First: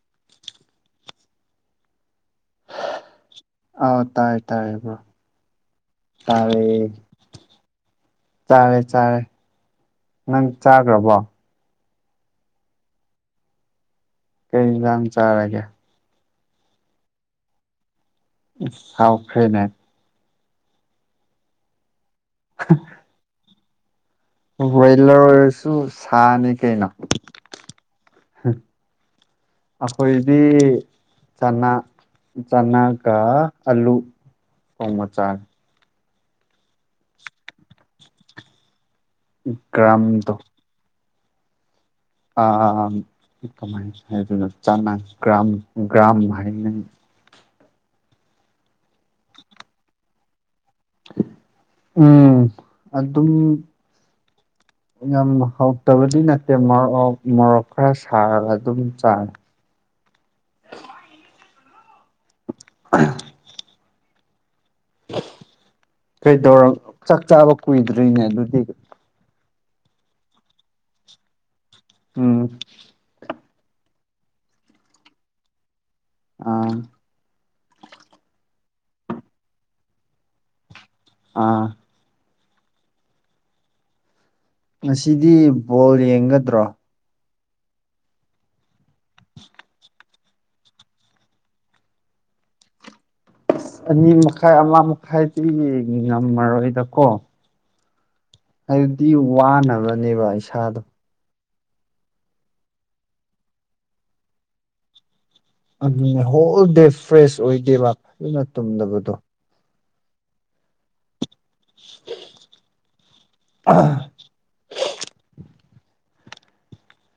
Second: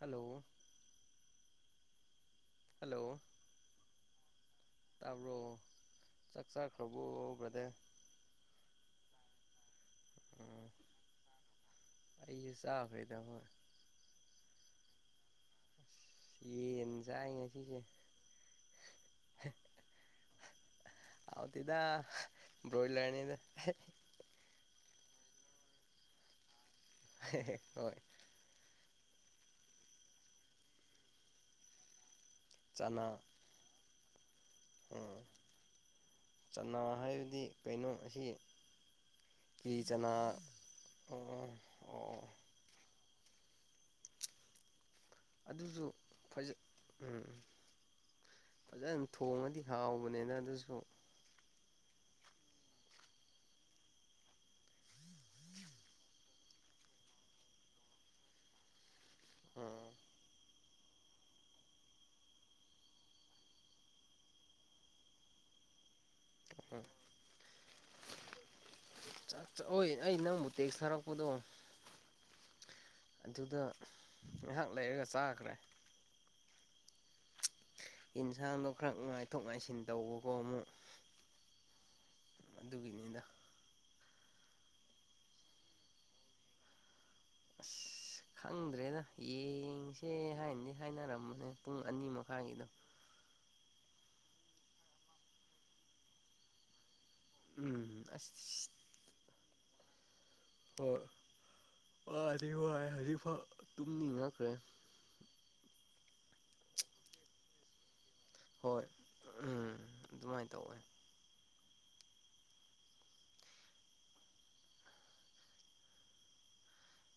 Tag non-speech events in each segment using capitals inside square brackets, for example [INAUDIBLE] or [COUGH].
Hello hello ꯑꯥ ꯇꯥꯏ ꯇꯥꯕ꯭ꯔꯣ ꯆꯥꯛ ꯇꯥꯔꯦ ꯆꯥꯈ꯭ꯔꯕꯣ ꯕꯔ꯭ꯗꯔ ꯆꯥꯔꯦ ꯆꯥꯔꯦ ꯅꯪ ꯆꯥꯒꯔ꯭ꯕꯣ ꯑꯩꯖꯨ ꯆꯥꯈ꯭ꯔꯦꯗ ꯍꯣꯏ ꯀꯩ ꯏꯟꯖꯥꯡ ꯆꯥꯔꯒꯦ ꯌꯦꯟ ꯆꯥꯏ ꯉꯁꯤꯁꯦ ꯎꯝꯍ ꯍꯥꯎꯈꯔ꯭ꯦꯅꯦ ꯍꯥꯎꯇꯦꯗꯥ ꯕ꯭ꯔꯣꯏꯂꯔꯅꯦꯗꯥ ꯕꯣꯏꯂꯔ ꯑꯣꯏꯔꯁꯨ ꯁꯥꯅꯦ ꯀꯩꯅꯣ ꯍꯣꯏ ꯑꯈꯣꯏꯗꯤ ꯆꯅꯥ ꯆꯅꯥꯒ ꯑꯂꯨ ꯊꯣꯡꯕ ꯑꯣ ꯆꯥꯔꯦ ꯆꯅꯥ ꯍꯥꯏꯕꯗꯤ ꯀꯩꯅꯣ ꯑꯁꯤ ꯀꯤꯔꯤ ꯆꯅꯥ ꯒ꯭ꯔꯥꯝꯗꯣ ꯑꯣ ꯑꯣ ꯑ ꯑ ꯑ ꯑꯩ ꯀꯃꯥꯏꯟ ꯍꯥꯏꯗꯣꯏꯅꯣ ꯆꯅꯥ ꯒ꯭ꯔꯥꯝ ꯑꯗꯨꯁꯨ ꯒ꯭ꯔꯥꯝ ꯐꯖ ꯍꯥꯏꯅ ꯎꯝ ꯐꯖꯟ ꯊꯣꯡꯉꯗꯤ ꯍꯥꯎꯕꯅꯦꯗꯥ ꯑꯗꯨꯁꯨ ꯎꯝ ꯑꯗꯨꯝ ꯌꯥꯝ ꯍꯧꯇꯕꯗꯤ ꯅꯠꯇꯦ ꯃꯣꯔꯣꯛ ꯃꯣꯔꯣꯛ ꯈꯔ ꯁꯥꯔꯒ ꯑꯗꯨꯝ ꯆꯥꯔꯦ ꯎꯝ [INAUDIBLE] ꯀꯩꯗꯧꯔ ꯎꯝ ꯆꯥꯛ ꯆꯥꯕ ꯀꯨꯏꯗ꯭ꯔꯤꯅꯦ ꯑꯗꯨꯗꯤ ꯆꯥꯛ ꯆ ꯑꯣꯏ ꯑꯩ ꯅꯪꯕꯨ ꯇꯦꯛꯁ ꯊꯥꯔꯛꯄꯗꯣ ꯎꯝ ꯑꯗꯨꯗ ꯉꯥꯏꯍꯥꯛ ꯂꯩꯔꯒ ꯆꯥꯈ꯭ꯔꯦ ꯑꯥ ꯏꯟꯁꯥꯡꯗꯣ ꯈꯔ ꯉꯥꯏꯊꯣꯛ ꯉꯥꯏꯁꯤꯟ ꯇꯧꯕꯀꯣ ꯑꯃꯨꯛ ꯑꯥ ꯑꯗꯨꯒꯤꯅꯤꯗꯥ ꯉꯁꯤꯗꯤ ꯕꯣꯜ ꯌꯦꯡꯒꯗ꯭ꯔꯣ ꯑꯁ ꯈꯪꯗ꯭ꯔꯦꯗ ꯌꯦꯡꯁꯦ ꯍꯥꯏꯅꯗꯤ ꯍꯥꯏꯅꯔꯝꯕꯅꯦ ꯄꯨꯡ ꯑꯅꯤ ꯃꯈꯥꯏꯒꯤꯗꯣ ꯑꯅꯤ ꯃꯈꯥꯏ ꯑꯃ ꯃꯈꯥꯏꯗꯤ ꯉꯝꯃꯔꯣꯏꯗꯀꯣ ꯎꯝ ꯑꯁ ꯗꯨꯗꯤ ꯋꯥꯅꯕꯅꯦꯕ ꯏꯁꯥ ꯋꯥꯗꯤ ꯋꯥꯥꯏ ꯍꯧꯖꯤꯛꯐꯧ ꯇꯨꯝꯅꯤꯡꯉꯛꯈ꯭ꯔꯦ ꯑꯗꯨꯅꯦ ꯍꯣꯜ ꯗꯦ ꯐ꯭ꯔꯦꯁ ꯑꯣꯏꯗꯦꯕ ꯐꯖꯅ ꯍꯣꯏ ꯇꯨꯝꯗꯕꯗꯣ ꯎꯝ ꯑꯗꯨꯃꯥꯏꯟ ꯇꯧꯎꯟ [UNINTELLIGIBLE]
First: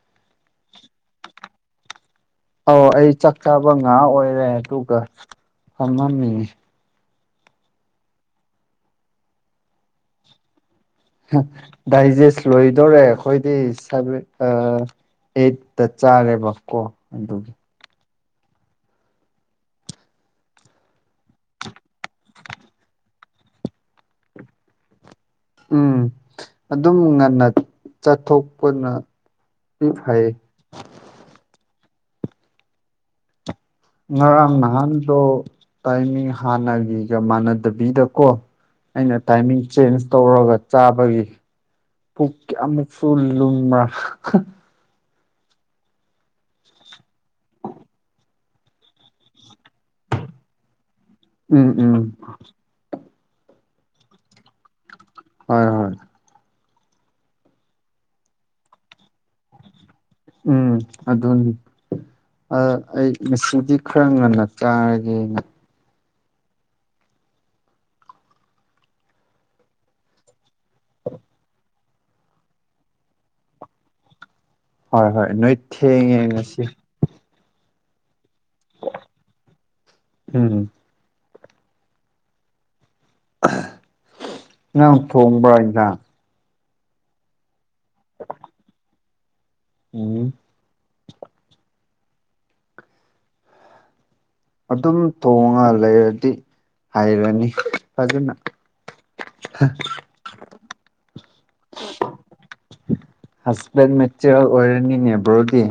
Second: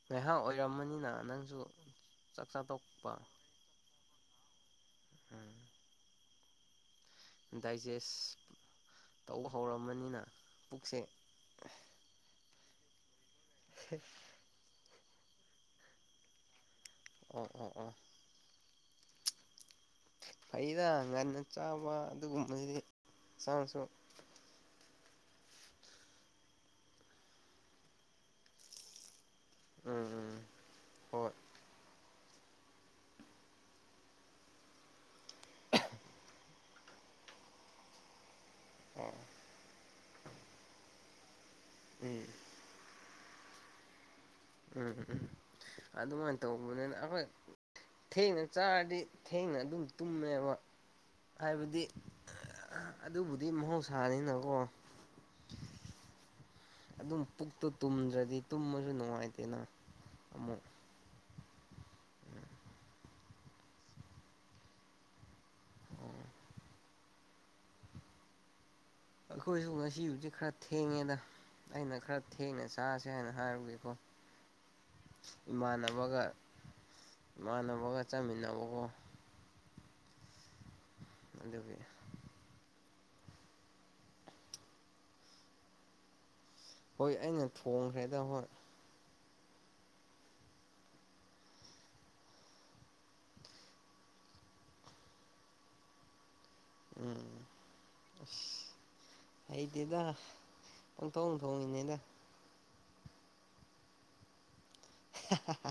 ꯉꯥꯏꯍꯥꯛ ꯑꯣꯏꯔꯝꯃꯅꯤꯅ ꯅꯪꯁꯨ ꯆꯥꯛ ꯆꯥ ꯑꯧ ꯑꯩ ꯇꯣꯛꯄ ꯆꯥꯛ ꯆꯥꯕ ꯉꯥꯥꯛ ꯑꯣꯏꯔꯦ ꯑꯗꯨꯒ ꯎꯝ ꯐꯝꯃꯝꯃꯤꯅꯤ ꯗꯥꯏꯖꯦꯁ ꯇꯧ ꯍꯧꯔꯝꯃꯅꯤꯅ ꯄꯨꯛꯁꯦ꯫ ꯍꯨꯝ ꯗꯥꯏꯖꯦꯁ ꯂꯣꯏꯗꯣꯔꯦ ꯈꯣꯏꯗꯤ ꯁꯥꯕꯦ ꯑꯩꯠꯇ ꯆꯥꯔꯦꯕꯀꯣ ꯑꯣꯥ ꯑꯗꯨꯒꯤ ꯑꯣꯥ ꯑꯣꯥ꯫ [UNINTELLIGIBLE] ꯐꯩꯗ ꯉꯟꯅ ꯆꯥꯕ ꯑꯗꯨꯒꯨꯝꯕ [UNINTELLIGIBLE] ꯆꯥꯡꯁꯨ ꯎꯝ ꯑꯗꯨꯝ ꯉꯟꯅ ꯆꯠꯊꯣꯛꯄꯅ꯫ ꯎꯝ ꯍꯩ ꯍꯣꯏ ꯉꯔꯥꯡ ꯅꯍꯥꯟꯗꯣ ꯇꯥꯏꯃꯤꯡ ꯍꯥꯟꯅꯒꯤꯒ ꯃꯥꯟꯅꯗꯕꯤꯗꯀꯣ꯫ ꯑꯩꯅ ꯑꯣ ꯇꯥꯏꯃꯤꯡ ꯆꯦꯟꯖ ꯇꯧꯔꯒ ꯆꯥꯕꯒꯤ꯫ ꯎꯝ ꯄꯨꯛꯀꯤ ꯑꯃꯨꯛꯁꯨ ꯂꯨꯝꯕ꯭ꯔꯥ꯫ ꯎꯝ ꯎꯝ꯫ ꯑꯗꯨꯃꯥꯏꯅ ꯇꯧꯕꯅꯤꯅ ꯑꯍꯣꯏ꯫ ꯊꯦꯡꯅ ꯆꯥꯔꯗꯤ ꯊꯦꯡꯅ ꯑꯗꯨꯝ ꯇꯨꯝꯃꯦꯕ ꯎꯝ ꯍꯥꯏꯕꯗꯤ ꯎꯝ ꯑꯗꯨꯕꯨꯗꯤ ꯃꯍꯧꯁꯥꯅꯤꯅꯀꯣ ꯍꯣꯏ ꯍꯣꯏ꯫ ꯑꯗꯨꯝ ꯄꯨꯛꯇꯣ ꯇꯨꯝꯗ꯭ꯔꯗꯤ ꯇꯨꯝꯃꯁꯨ ꯅꯨꯡꯉꯥꯏꯇꯦꯅ꯫ ꯑꯃꯨꯛ ꯎꯝ꯫ ꯑꯗꯨꯅꯤ ꯑꯥ ꯑꯩ ꯉꯁꯤꯗꯤ ꯈ꯭ꯔꯥ ꯉꯟꯅ ꯇꯔꯒꯦ ꯑꯩꯈꯣꯏꯖꯨ ꯉꯁꯤꯕꯨꯗꯤ ꯈꯔ ꯊꯦꯡꯉꯦꯗ ꯑꯩꯅ ꯈꯔ ꯊꯦꯡꯅ ꯆꯥꯁꯦ ꯍꯥꯏꯅ ꯍꯥꯏꯔꯕꯒꯤꯀꯣ꯫ ꯍꯣꯏ ꯍꯣꯏ ꯅꯣꯏ ꯊꯦꯡꯉꯦ ꯉꯁꯤ꯫ ꯏꯃꯥꯟꯅꯕꯒ ꯆꯃꯤꯟꯅꯕꯒꯣ꯫ ꯎꯝ ꯑꯗꯨꯒꯤ꯫ ꯅꯪ ꯊꯣꯡꯕ꯭ꯔꯥ ꯏꯟꯁꯥꯡ꯫ ꯍꯣꯏ ꯑꯩꯅ ꯊꯣꯡꯈ꯭ꯔꯦꯗ ꯍꯣꯏ꯫ ꯎꯝ꯫ ꯑꯗꯨꯝ ꯊꯣꯡꯉ ꯂꯩꯔꯗꯤ ꯎꯝ ꯍꯩꯔꯅꯤ ꯐꯖꯅ꯫ ꯑꯁ ꯍꯩꯇꯦꯗ ꯄꯪꯊꯣꯛ ꯊꯣꯡꯉꯤꯅꯦꯗ꯫ ꯍꯥꯁꯕꯦꯟ ꯃꯦꯇꯔꯦꯜ ꯑꯣꯏꯔꯅꯤꯅꯦ ꯕ꯭ꯔꯣꯗꯤ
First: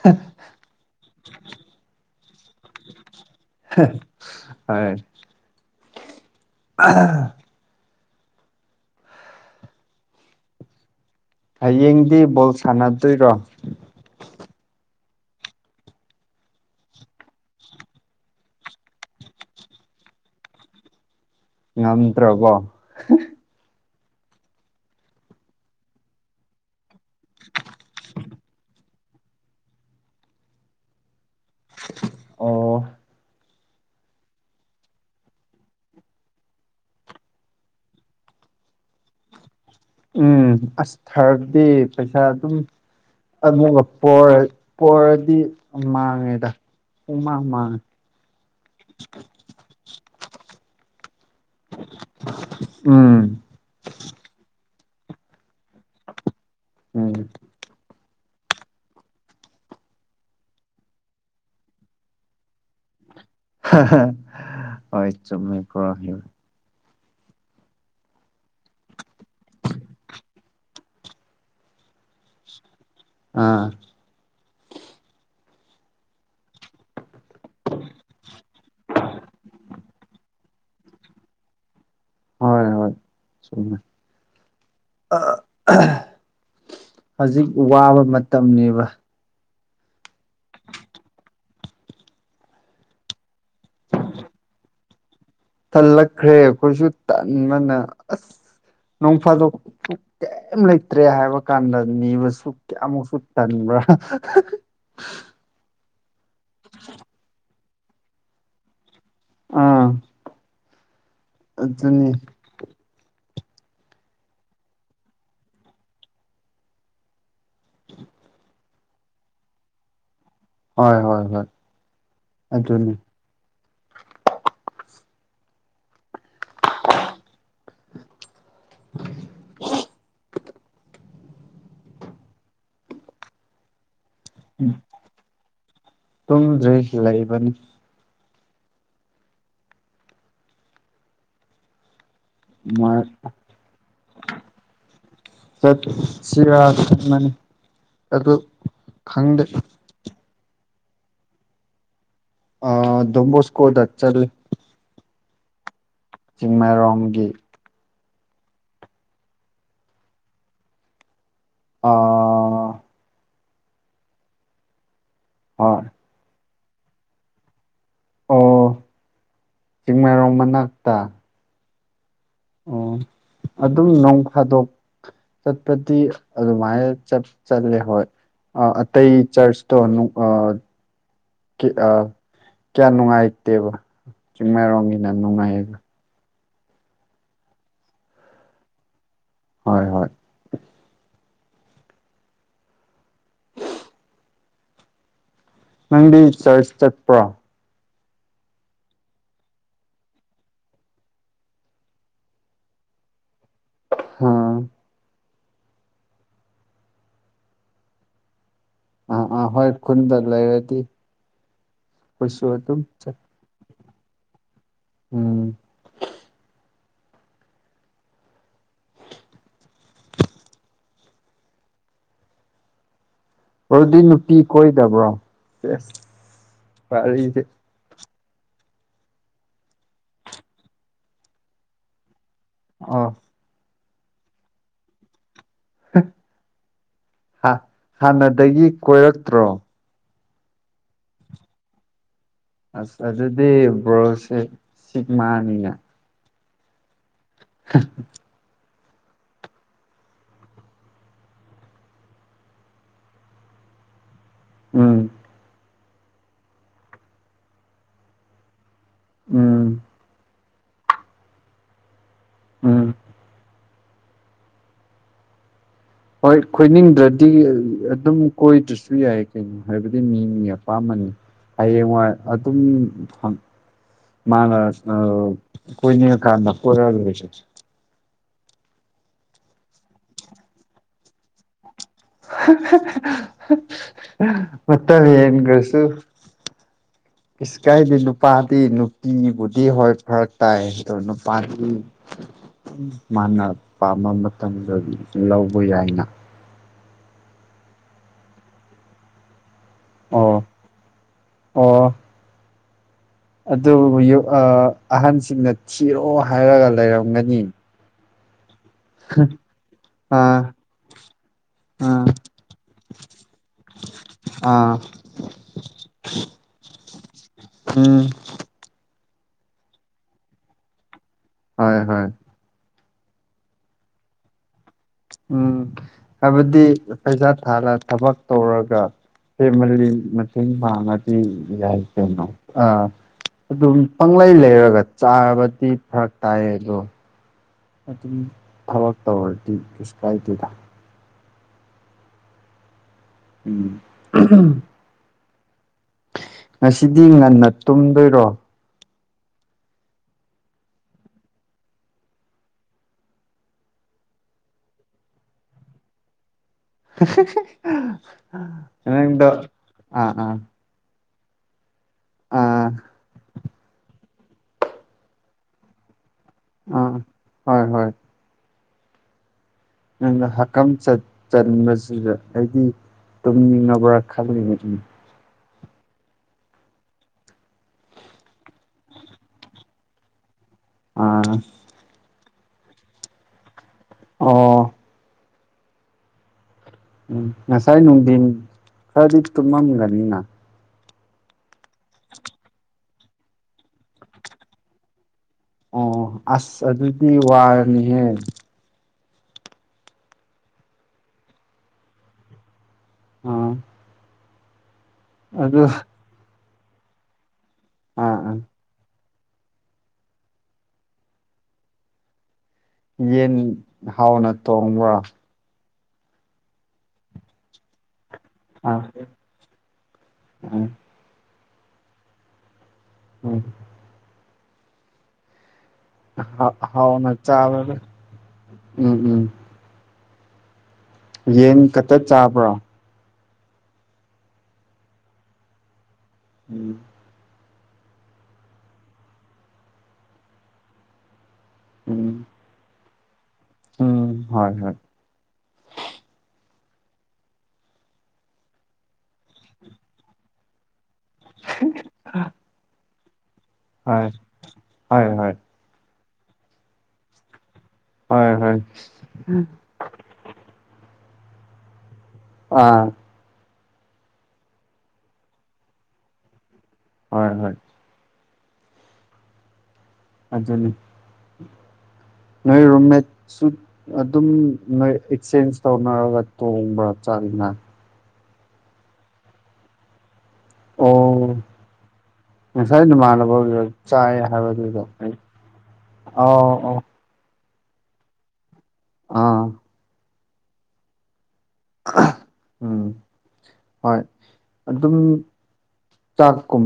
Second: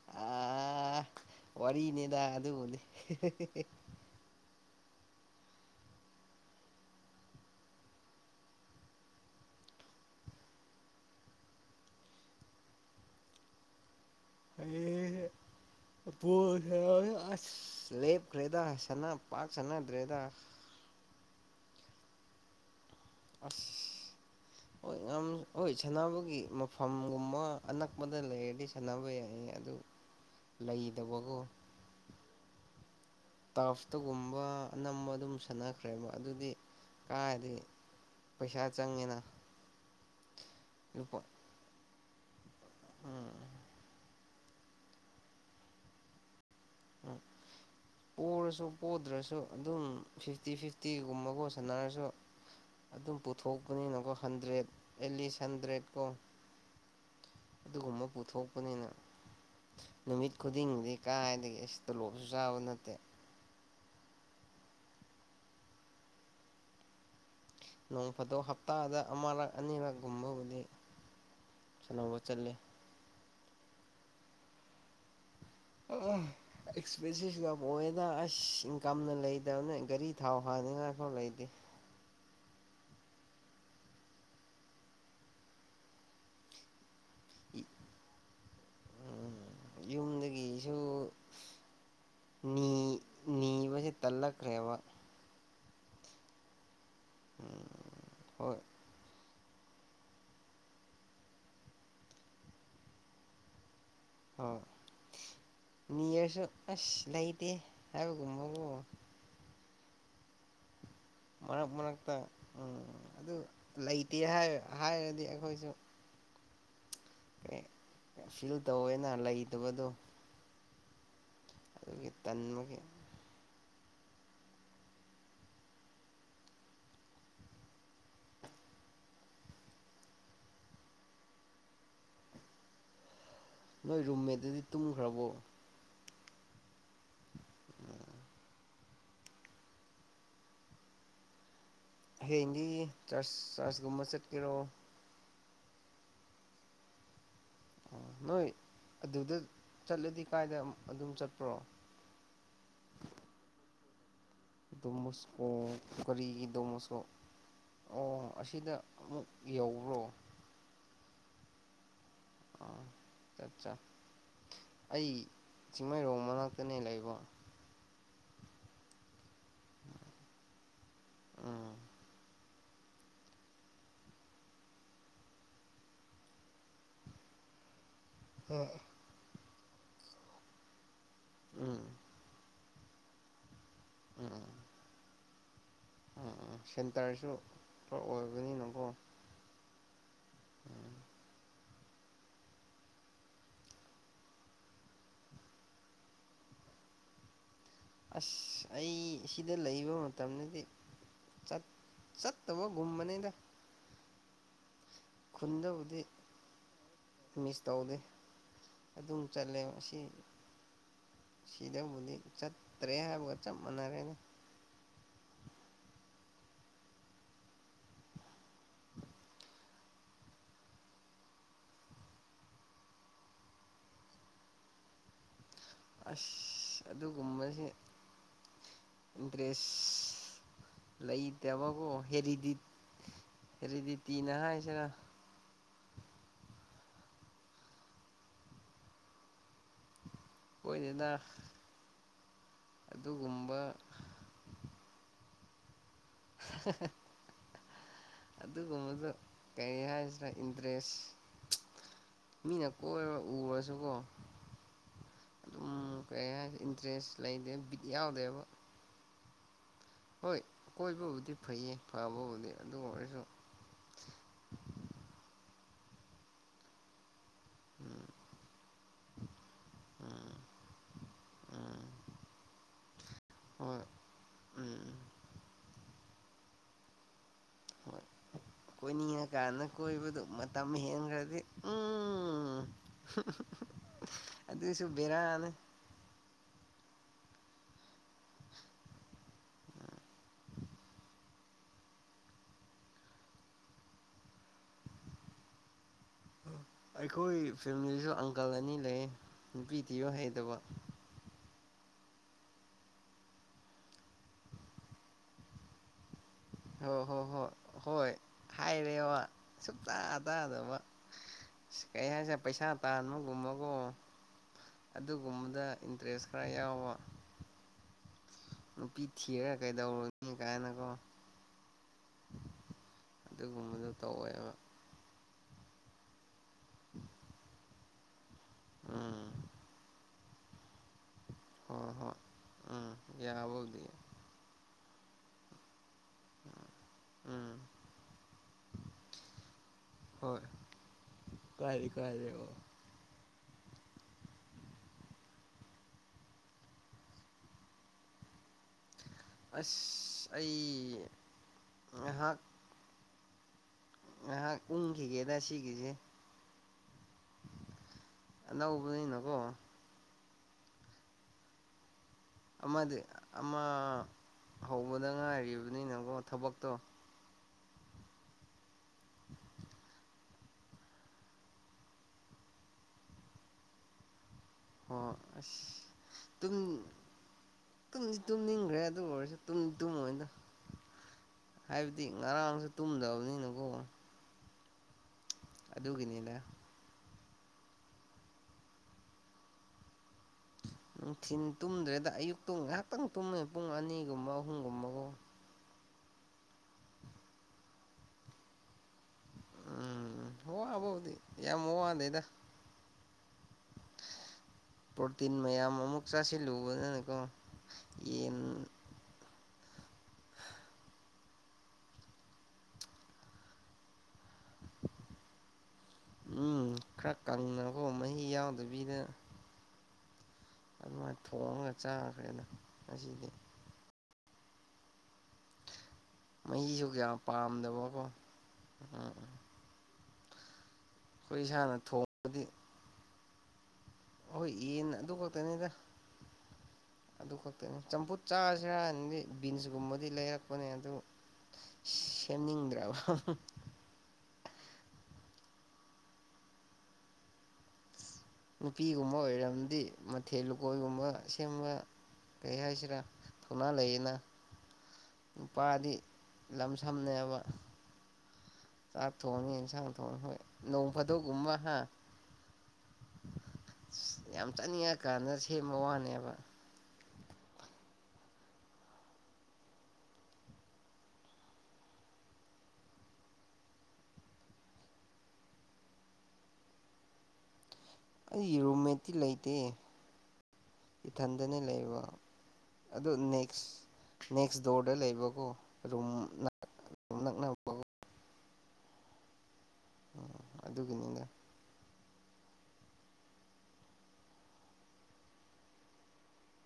ꯍꯦ ꯑ ꯋꯥꯔꯤꯅꯦꯗ ꯑꯗꯨꯕꯨꯗꯤ ꯍꯥ ꯍꯣꯢ ꯑꯥ꯫ ꯍꯌꯦꯡꯗꯤ ꯕꯣꯜ ꯁꯥꯟꯅꯗꯣꯏꯔꯣ꯫ ꯑꯩ ꯕꯣꯜꯁꯟꯅꯕꯩ ꯑꯁ ꯂꯦꯞꯈ꯭ꯔꯦꯗ ꯁꯅ ꯄꯥꯛ ꯁꯅꯗ꯭ꯔꯦꯗ꯫ ꯉꯝꯗ꯭ꯔꯕꯣ [UNINTELLIGIBLE] ꯑꯁ ꯍꯣꯏ ꯉꯥꯝ ꯍꯣꯏ ꯁꯥꯟꯅꯕꯒꯤ꯫ ꯐꯣꯟꯒꯨꯝꯃ ꯑꯅꯛꯄꯗ ꯂꯩꯔꯗꯤ ꯁꯥꯟꯅꯕ ꯌꯥꯏꯌꯦ ꯑꯗꯨ ꯂꯩꯗꯕꯒꯣ ꯑꯣ ꯇꯐꯇꯒꯨꯝꯕ ꯑꯅꯝꯕ ꯑꯗꯨꯝ ꯁꯥꯟꯅꯈ꯭ꯔꯦꯕ ꯑꯗꯨꯗꯤ ꯀꯥꯏꯗꯒꯤ ꯄꯩꯁꯥ ꯆꯪꯉꯦꯅ ꯎꯝ ꯑꯁ ꯂꯨꯄꯥ ꯊꯥꯔꯗꯤ ꯄꯩꯁꯥ ꯑꯗꯨꯝ ꯑꯗꯨꯒ ꯄꯣꯔ ꯄꯣꯔꯗꯤ ꯃꯥꯡꯉꯦꯗ ꯎꯝ ꯄꯨꯡꯃꯥꯡ ꯃꯥꯡꯉꯦ ꯄꯣꯔꯁꯨ ꯄꯣꯗ꯭ꯔꯁꯨ ꯑꯗꯨꯝ ꯐꯤꯐꯇꯤ ꯐꯤꯐꯇꯤꯒꯨꯝꯕꯒꯣ ꯁꯥꯟꯅꯔꯁꯨ ꯑꯗꯨꯝ ꯎꯝ ꯄꯨꯊꯣꯛ ꯄꯅꯤꯅꯒꯣ ꯍꯟꯗ꯭ꯔꯦꯠ ꯑꯦꯠꯂꯤꯁ ꯍꯟꯗ꯭ꯔꯦꯠ ꯀꯣ ꯎꯝ ꯑꯗꯨꯒꯨꯝꯕ ꯄꯨꯊꯣꯛꯄꯅꯤꯅ ꯅꯨꯃꯤꯠ ꯈꯨꯗꯤꯡꯒꯤꯗꯤ ꯀꯔꯥꯏꯗꯒꯤ ꯑꯁ ꯇꯣꯂꯣꯞꯁꯨ ꯆꯥꯕ ꯅꯠꯇꯦ ꯍꯥꯍꯥ ꯍꯣꯏ ꯆꯨꯝꯃꯦꯀꯣ ꯗꯨ ꯅꯣꯡꯐꯥꯗꯣꯛ ꯍꯞꯇꯥꯗ ꯑꯃꯔꯛ ꯑꯅꯤꯔꯛ ꯒꯨꯝꯕꯕꯨꯗꯤ ꯁꯥꯟꯅꯕ ꯆꯠꯂꯤ ꯑꯥ ꯑꯥ ꯑꯦꯛꯁꯄꯦꯟꯁꯤꯐ ꯌꯥꯝ ꯑꯣꯏꯌꯦꯗ ꯑꯁ ꯏꯪ ꯀꯝꯅ ꯂꯩꯇꯕꯅꯦ ꯒꯔꯤ ꯊꯥꯎ ꯍꯥꯟꯅꯤꯡꯉꯥꯏꯐꯥꯎ ꯂꯩꯇꯦ ꯍꯣꯏ ꯍꯣꯏ ꯆꯨꯝꯃꯦ ꯑꯥ [UNINTELLIGIBLE] ꯍꯧꯖꯤꯛ ꯋꯥꯕ ꯃꯇꯝꯅꯤꯕ ꯎꯝ ꯌꯨꯝꯗꯒꯤꯁꯨ ꯅꯤ ꯅꯤꯕꯁꯤ ꯇꯂꯛꯈ꯭ꯔꯦꯕ ꯇꯜꯂꯛꯈ꯭ꯔꯦ ꯑꯈꯣꯏꯁꯨ ꯎꯝ ꯇꯟꯕꯅ ꯑꯁ ꯍꯣꯏ ꯅꯣꯡ ꯐꯥꯗꯣꯛ ꯀꯦꯝ ꯂꯩꯇ꯭ꯔꯦ ꯍꯥꯏꯕ ꯀꯥꯟꯗ ꯅꯤꯕꯁꯨ ꯀ꯭ꯌꯥꯃꯨꯛꯁꯨ ꯇꯟꯕ꯭ꯔꯥ ꯑꯣ ꯅꯤꯔꯁꯨ ꯑꯁ ꯂꯩꯇꯦ ꯍꯥꯏꯕꯒꯨꯝꯕꯒꯣ ꯑꯥ ꯃꯔꯛ ꯑꯗꯨꯅꯤ ꯃꯔꯛꯇ ꯎꯝ ꯑꯗꯨ ꯂꯩꯇꯦ ꯍꯥꯏꯔ ꯍꯥꯏꯔꯗꯤ ꯑꯈꯣꯏꯁꯨ ꯀꯩ ꯐꯤꯜ ꯇꯧꯋꯦꯅ ꯂꯩꯇꯕꯗꯨ ꯍꯣꯏ ꯍꯣꯏ ꯍꯣꯏ ꯑꯗꯨꯒꯤ ꯇꯟꯕꯒꯤ ꯑꯗꯨꯅꯤ [INAUDIBLE] ꯅꯣꯏ ꯔꯨꯝꯃꯦꯠ ꯗꯨꯗꯤ ꯇꯨꯝꯈ꯭ꯔꯕꯣ ꯇꯨꯝꯗ꯭ꯔꯤ ꯂꯩꯕꯅꯤ ꯎꯝ ꯍꯌꯦꯡꯗꯤ ꯃꯥ ꯆꯔꯁ ꯆꯔꯁꯒꯨꯝꯕ ꯆꯠꯀꯦꯔꯣ ꯆꯠ ꯁꯤꯔ ꯈꯟꯕꯅꯤ ꯑꯣ ꯑꯗꯨ ꯅꯣꯏ ꯑꯗꯨꯗ ꯈꯪꯗꯦ ꯆꯠꯂꯗꯤ ꯀꯥꯏꯗ ꯑꯝ ꯑꯗꯨꯝ ꯆꯠꯄ꯭ꯔꯣ ꯑ ꯗꯣꯝꯕꯣꯁ ꯀꯣꯗ ꯆꯠꯂꯤ ꯗꯣꯃꯣꯁꯀꯣ ꯀꯔꯤꯒꯤ ꯗꯣꯃꯣꯁꯀꯣ ꯆꯤꯡꯃꯩꯔꯣꯡꯒꯤ ꯑꯣ ꯑꯁꯤꯗ ꯑꯃꯨꯛ ꯌꯧꯕ꯭ꯔꯣ ꯑ ꯑꯥ ꯑꯆꯠꯆꯥ ꯑꯩ ꯍꯣꯏ ꯆꯤꯡꯃꯩꯔꯣꯡ ꯃꯅꯥꯛꯇꯅꯦ ꯂꯩꯕ ꯑꯣ ꯆꯤꯡꯃꯩꯔꯣꯡ ꯃꯅꯥꯛꯇ ꯎꯝ ꯑꯣ ꯑꯗꯨꯝ ꯅꯣꯡ ꯐꯥꯗꯣꯛ ꯆꯠꯄꯗꯤ ꯑꯗꯨꯃꯥꯏꯅ ꯆꯠ ꯆꯠꯂꯦ ꯍꯣꯏ ꯑ ꯎꯝ ꯑꯇꯩ ꯆꯔꯆ ꯇꯣ ꯅꯨꯡ ꯀꯤ ꯎꯝ ꯀꯌꯥ ꯅꯨꯡꯉꯥꯏꯇꯦꯕ ꯆꯤꯡꯃꯩꯔꯣꯡꯒꯤꯅ ꯅꯨꯡꯉꯥꯏꯌꯦꯕ ꯎꯝ ꯎꯝ ꯁꯦꯟꯇꯔꯁꯨ ꯈꯔ ꯑꯣꯏꯕꯅꯤꯅꯀꯣ ꯍꯣꯏ ꯍꯣꯏ ꯎꯝ ꯅꯪꯗꯤ ꯆꯔꯆ ꯆꯠꯄ꯭ꯔꯣ ꯑꯁ ꯑꯩ ꯁꯤꯗ ꯂꯩꯕ ꯃꯇꯝꯗꯗꯤ ꯆꯠ ꯆꯠꯇꯕꯒꯨꯝꯕꯅꯦꯗ ꯑꯝ ꯈꯨꯟꯗꯕꯨꯗꯤ ꯃꯤꯁ ꯇꯧꯗꯦ ꯑꯗꯨꯝ ꯑꯥ ꯑꯥ ꯍꯣꯏ ꯆꯠꯂꯦꯕ ꯑꯁꯤ ꯈꯨꯟꯗ ꯂꯩꯔꯗꯤ ꯁꯤꯗꯕꯨꯗꯤ ꯑꯩꯈꯣꯏꯁꯨ ꯑꯗꯨꯝ ꯆꯠꯇ꯭ꯔꯦ ꯆꯠ ꯍꯥꯏꯕ ꯆꯥꯞ ꯃꯥꯟꯅꯔꯦꯅꯦ ꯎꯝ ꯑꯗꯨꯗꯤ ꯅꯨꯄꯤ ꯀꯣꯏꯗꯕ꯭ꯔꯣ ꯁꯦꯁ ꯢꯁ ꯋꯥꯔꯤꯗꯤ ꯑꯗꯨꯒꯨꯝꯕꯁꯦ ꯗꯔꯦꯁ ꯂꯩꯇꯦꯕꯒꯣ ꯍꯦꯔꯤꯗꯤ ꯑꯣ ꯍꯦꯔꯤꯗꯤ ꯇꯤꯅ ꯍꯥꯏꯁꯤꯔ ꯍꯥꯟꯅꯗꯒꯤ ꯀꯣꯏꯔꯛꯇ꯭ꯔꯣ ꯀꯣꯢꯗꯦꯗ ꯑꯁ ꯑꯗꯨꯗꯤ ꯕ꯭ꯔꯣꯁꯦ ꯁꯤꯛ ꯃꯥꯅꯤꯅꯦ ꯑꯗꯨ ꯑꯗꯨꯒꯨꯝꯕꯗꯣ ꯀꯔꯤ ꯍꯥꯏꯁꯤꯔ ꯏꯟꯇꯔꯦꯁ ꯃꯤꯅ ꯀꯣꯏꯔ ꯎꯔꯁꯨꯀꯣ ꯎꯝ ꯑꯗꯨꯝ ꯀꯩ ꯍꯥꯏꯁꯤꯔ ꯏꯟꯇꯔꯦꯁ ꯂꯩꯗꯦ ꯕꯤꯠ ꯌꯥꯎꯗꯦꯕ ꯎꯝ ꯍꯣꯏ ꯀꯣꯏꯕꯕꯨꯗꯤ ꯐꯩꯌꯦ ꯐꯕꯕꯨꯗꯤ ꯑꯗꯨ ꯎꯝ ꯑꯣꯏꯔꯁꯨ ꯍꯣꯏ ꯀꯣꯏꯅꯤꯡꯗ꯭ꯔꯗꯤ ꯎꯝ ꯑꯗꯨꯝ ꯀꯣꯏꯗ꯭ꯔꯁꯨ ꯌꯥꯏ ꯀꯩꯅꯣ ꯍꯥꯏꯕꯗꯤ ꯎꯝ ꯃꯤꯃꯤꯒꯤ ꯑꯄꯥꯝꯕꯅꯤ ꯎꯝ ꯍꯌꯦꯡꯋꯥꯏ ꯑꯗꯨꯝ ꯍꯣꯏ ꯃꯥꯅ ꯎꯝ ꯑ ꯀꯣꯏꯅꯤꯡꯂꯀꯥꯟꯗ ꯀꯣꯢꯔꯒ ꯍꯣꯏ ꯀꯣꯏꯅꯤꯡꯉꯀꯥꯟꯗ ꯀꯣꯏꯕꯗꯨ ꯃꯇꯝ ꯍꯦꯟꯈ꯭ꯔꯗꯤ ꯎꯝ ꯑꯗꯨꯁꯨ ꯃꯇꯝ ꯕꯦꯔꯥꯅꯦ ꯍꯦꯟꯈ꯭ꯔꯁꯨ ꯢꯁ ꯀꯥꯏꯗꯤ ꯅꯨꯄꯥꯗꯤ ꯅꯨꯄꯤꯕꯨꯗꯤ ꯍꯣꯏ ꯐꯔꯛ ꯇꯥꯏ ꯑꯗꯣ ꯅꯨꯄꯥꯗꯤ ꯃꯥꯅ ꯄꯥꯝꯕ ꯃꯇꯝꯗ ꯂꯧꯕ ꯌꯥꯏꯅ ꯑꯩꯈꯣꯏ ꯐꯦꯃꯤꯂꯤꯁꯨ ꯑꯪꯀꯜ ꯑꯅꯤ ꯂꯩ ꯅꯨꯄꯤ ꯊꯤꯌꯨ ꯑꯣ ꯍꯩꯇꯕ ꯑꯣ ꯑꯗꯨꯕꯨ ꯑꯍꯟꯁꯤꯡꯅ ꯊꯤꯔꯣ ꯍꯥꯏꯔꯒ ꯍꯣꯏ ꯍꯣꯏ ꯂꯩꯔꯝꯒꯅꯤ ꯍꯣꯏ ꯍꯣꯏ ꯍꯥꯏꯔꯦꯕ ꯁꯨꯡꯇꯥꯥ ꯑꯥ ꯇꯥꯗꯕ ꯀꯩ ꯑꯥ ꯍꯥꯏꯖ‌ꯦ ꯄꯩꯁꯥ ꯇꯥꯟꯕꯒꯨꯝꯃꯒꯣ ꯑꯥ ꯑꯗꯨꯒꯨꯝꯕꯗ ꯏꯟꯇꯔꯦꯁ ꯈꯔ ꯌꯥꯎꯕ ꯎꯝ ꯅꯨꯄꯤ ꯊꯤꯔꯒ ꯀꯩꯗꯧꯔꯨꯅꯤ ꯀꯥꯏꯅꯀꯣ ꯍꯣꯏ ꯍꯣꯏ ꯑꯗꯨꯒꯨꯝꯕꯗ‌ꯣ ꯇꯧꯋꯦꯕ ꯎꯝ ꯍꯥꯏꯕꯗꯤ ꯄꯩꯁꯥ ꯊꯥꯔ ꯊꯕꯛ ꯇꯧꯔꯒ ꯎꯝ ꯐꯦꯃꯂꯤ ꯃꯇꯦꯡ ꯃꯥꯡꯉꯗꯤ ꯌꯥꯏ ꯍꯣꯏ ꯍꯣꯏ ꯀꯩꯅꯣ ꯑꯥ ꯎꯝ ꯑꯗꯨꯝ ꯌꯥꯕꯕꯨꯗꯤ ꯄꯪꯂꯩ ꯂꯩꯔꯒ ꯆꯥꯔꯕꯗꯤ ꯐ ꯇꯥꯏꯌꯦꯕꯔ‌ꯣ ꯎꯝ ꯑꯗꯨꯝ ꯊꯕꯛ ꯇꯧꯔꯗꯤ ꯀꯩꯁꯨ ꯀꯥꯏꯗꯦꯗ ꯀꯥꯏꯔꯤ ꯀꯥꯏꯔꯤ ꯑ‌ꯣ ꯎꯝ ꯉꯁꯤꯗꯤ ꯉꯟꯅ ꯇꯨꯝꯗꯣꯏꯔꯣ ꯑꯁ ꯑꯩ ꯉꯥꯏꯍꯥꯛ ꯉꯥꯏꯍꯥꯛ ꯎꯪꯒꯤꯒꯦꯗ ꯁꯤꯒꯤꯖ‌ꯦ ꯅꯪꯗ‌ꯣ ꯑꯅꯧꯕꯅꯤꯅꯀꯣ ꯑꯥ ꯑꯥ ꯑꯥ ꯑꯃꯥꯗꯤ ꯑꯃꯥ ꯍꯧꯕꯗ ꯉꯥꯏꯔꯤꯕꯅꯤꯅꯒ‌ꯣꯟ ꯎꯝ ꯍꯣꯏ ꯍꯣꯏ [UNINTELLIGIBLE] ꯑꯩꯅ ꯍꯛꯀꯥꯝ ꯆꯟ ꯆꯟꯕꯁꯤꯗ ꯑꯩꯗꯤ ꯇꯨꯝꯅꯤꯡꯉꯕ꯭ꯔꯥ ꯈꯜ [UNINTELLIGIBLE] ꯑꯣ ꯑꯁ ꯇꯨꯝ ꯇꯨꯝꯗꯤ ꯇꯨꯝꯅꯤꯡꯒ꯭ꯔꯦ ꯑꯗꯨ ꯑꯣꯏꯔꯖꯨ ꯇꯨꯝ ꯇꯨꯝꯣꯏꯗ ꯑꯥꯁ ꯍꯥꯏꯕꯗꯤ ꯉꯔꯥꯡꯖꯨ ꯇꯨꯝꯗꯕꯅꯤꯅꯀꯣ ꯑꯣ ꯑꯗꯨꯒꯤꯅꯤꯗꯥ ꯎꯝ ꯉꯁꯥꯏ ꯅꯨꯡꯗꯤꯟ ꯈꯔꯗꯤ ꯇꯨꯃꯝꯒꯅꯤꯅ ꯅꯨꯡꯊꯤꯟ ꯇꯨꯝꯗ꯭ꯔꯦꯗ ꯑꯌꯨꯛꯇ‌ꯣ ꯉꯥꯏꯍꯥꯛꯇꯪ ꯇꯨꯝꯃꯦ ꯄꯨꯡ ꯑꯅꯤꯒꯨꯝꯕ ꯑꯍꯨꯝꯒꯨꯝꯕ ꯒ‌ꯣ ꯑꯣ ꯑꯁ ꯑꯗꯨꯗꯤ ꯋꯥꯔꯅꯤꯍꯦ ꯎꯝ ꯋꯥꯕꯕꯨꯗꯤ ꯌꯥꯝ ꯋꯥꯗ‌ꯦꯗꯥ ꯎꯝ ꯍꯨꯝ ꯄ꯭ꯔꯣꯇꯤꯟ ꯃꯌꯥꯝ ꯑꯃꯨꯛ ꯆꯥꯁꯤꯜꯂꯨꯕꯅ ꯀꯣ ꯑꯥ ꯑꯥ ꯌꯦꯟ [INAUDIBLE] ꯌꯦꯟ ꯍꯥꯎꯅ ꯊ‌ꯣꯡꯕ꯭ꯔꯥ ꯎꯝ ꯈꯔ ꯀꯪꯅꯀ‌ꯣ ꯃꯍꯤ ꯑꯥ ꯌꯥꯎꯗꯕꯤꯗ ꯑꯥ ꯑꯗꯨꯃꯥꯏꯟ ꯊꯣꯡꯉꯒ ꯆꯥꯈ꯭ꯔꯦꯅ ꯉꯁꯤꯗꯤ ꯎꯝ ꯍꯥꯎ ꯃꯍꯤꯖꯨ ꯀꯌꯥ ꯍꯥꯎꯅ ꯆꯥꯕꯗꯣ ꯄꯥꯝꯗꯕꯀꯣ ꯎꯝ ꯎꯝ ꯌꯦꯟ ꯏꯁꯥꯅ ꯈꯇꯥ ꯊꯣꯡꯕꯗꯤ ꯆꯥꯕ꯭ꯔ‌ꯣ ꯍꯣꯏ ꯌ‌ꯦꯟ ꯑꯗꯨ ꯈꯛꯇꯅꯤꯗ [UNINTELLIGIBLE] ꯑꯗꯨ ꯈꯛꯇꯪ ꯆꯝꯐꯨꯠ ꯆꯥꯁꯤꯔ ꯍꯥꯏꯅꯗꯤ ꯕꯤꯟꯁ ꯀꯨꯝꯕꯗꯤ ꯂꯩꯔꯛꯄꯅꯦ ꯑꯗꯨ ꯎꯝ ꯁꯦꯝꯅꯤꯡꯗ꯭ꯔꯕꯥ ꯎꯝ ꯍꯣꯏ ꯍꯣꯏ ꯅꯨꯄꯤꯒꯨꯝꯕ ꯑꯣꯏꯔꯝꯗꯤ ꯃꯊꯦꯜ ꯂꯨꯀꯣꯏꯒꯨꯝꯕ ꯁꯦꯝꯕ ꯀꯩ ꯍꯥꯏꯁꯤꯔꯥ ꯊꯧꯅꯥ ꯍꯣꯏ ꯂꯩꯌꯦꯅ ꯍꯣꯏ ꯍꯣꯏ ꯅꯨꯄꯥꯗꯤ ꯂꯝ ꯁꯝꯅꯦꯕ ꯍꯣꯏ ꯍꯣꯏ ꯆꯥꯛ ꯊꯣꯡꯉꯤ ꯌꯦꯟꯁꯥꯡ ꯊꯣꯡꯉꯤ ꯍꯣꯏ ꯅꯣꯡ ꯐꯥꯗꯣꯛꯒꯨꯝꯃ ꯍ ꯑ ꯌꯥꯝ ꯆꯥꯅꯤꯡꯉꯛꯀꯥꯟꯗ ꯁꯦꯝꯕ ꯋꯥꯅꯦꯕ ꯍꯣꯏ ꯍꯣꯏ ꯑꯗꯨꯅꯤ ꯅꯣꯏ ꯔꯨꯝꯃꯦꯠ ꯁ ꯑꯗꯨꯝ ꯅꯣꯏ ꯑꯦꯛꯆꯦꯟꯖ ꯇꯧꯅꯔꯒ ꯇꯣꯡꯕ꯭ꯔꯥ ꯆꯠꯅ ꯑꯩ ꯔꯨꯝꯃꯦꯠꯇꯤ ꯂꯩꯇꯦ ꯑꯣ ꯏꯊꯟꯗꯅꯦ ꯂꯩꯕ ꯉꯁꯥꯏ ꯑꯗꯨ ꯅꯃꯥꯟꯅꯕꯒ ꯅꯦꯛꯁ ꯆꯥꯏ ꯅꯦꯛꯁ ꯍꯥꯏꯕꯗꯨꯗꯣ ꯗꯣꯔꯗ ꯂꯩꯕꯀꯣ ꯔꯨꯝꯅ ꯑꯧ ꯑꯧ ꯑꯗꯨꯝ ꯅꯛꯅꯕ ꯑꯥ ꯎꯝ ꯑꯗꯨꯒꯤꯅꯤꯅꯦ ꯎꯝ ꯍꯣꯏ ꯑꯗꯨꯝ ꯆꯥꯛꯀꯨꯝ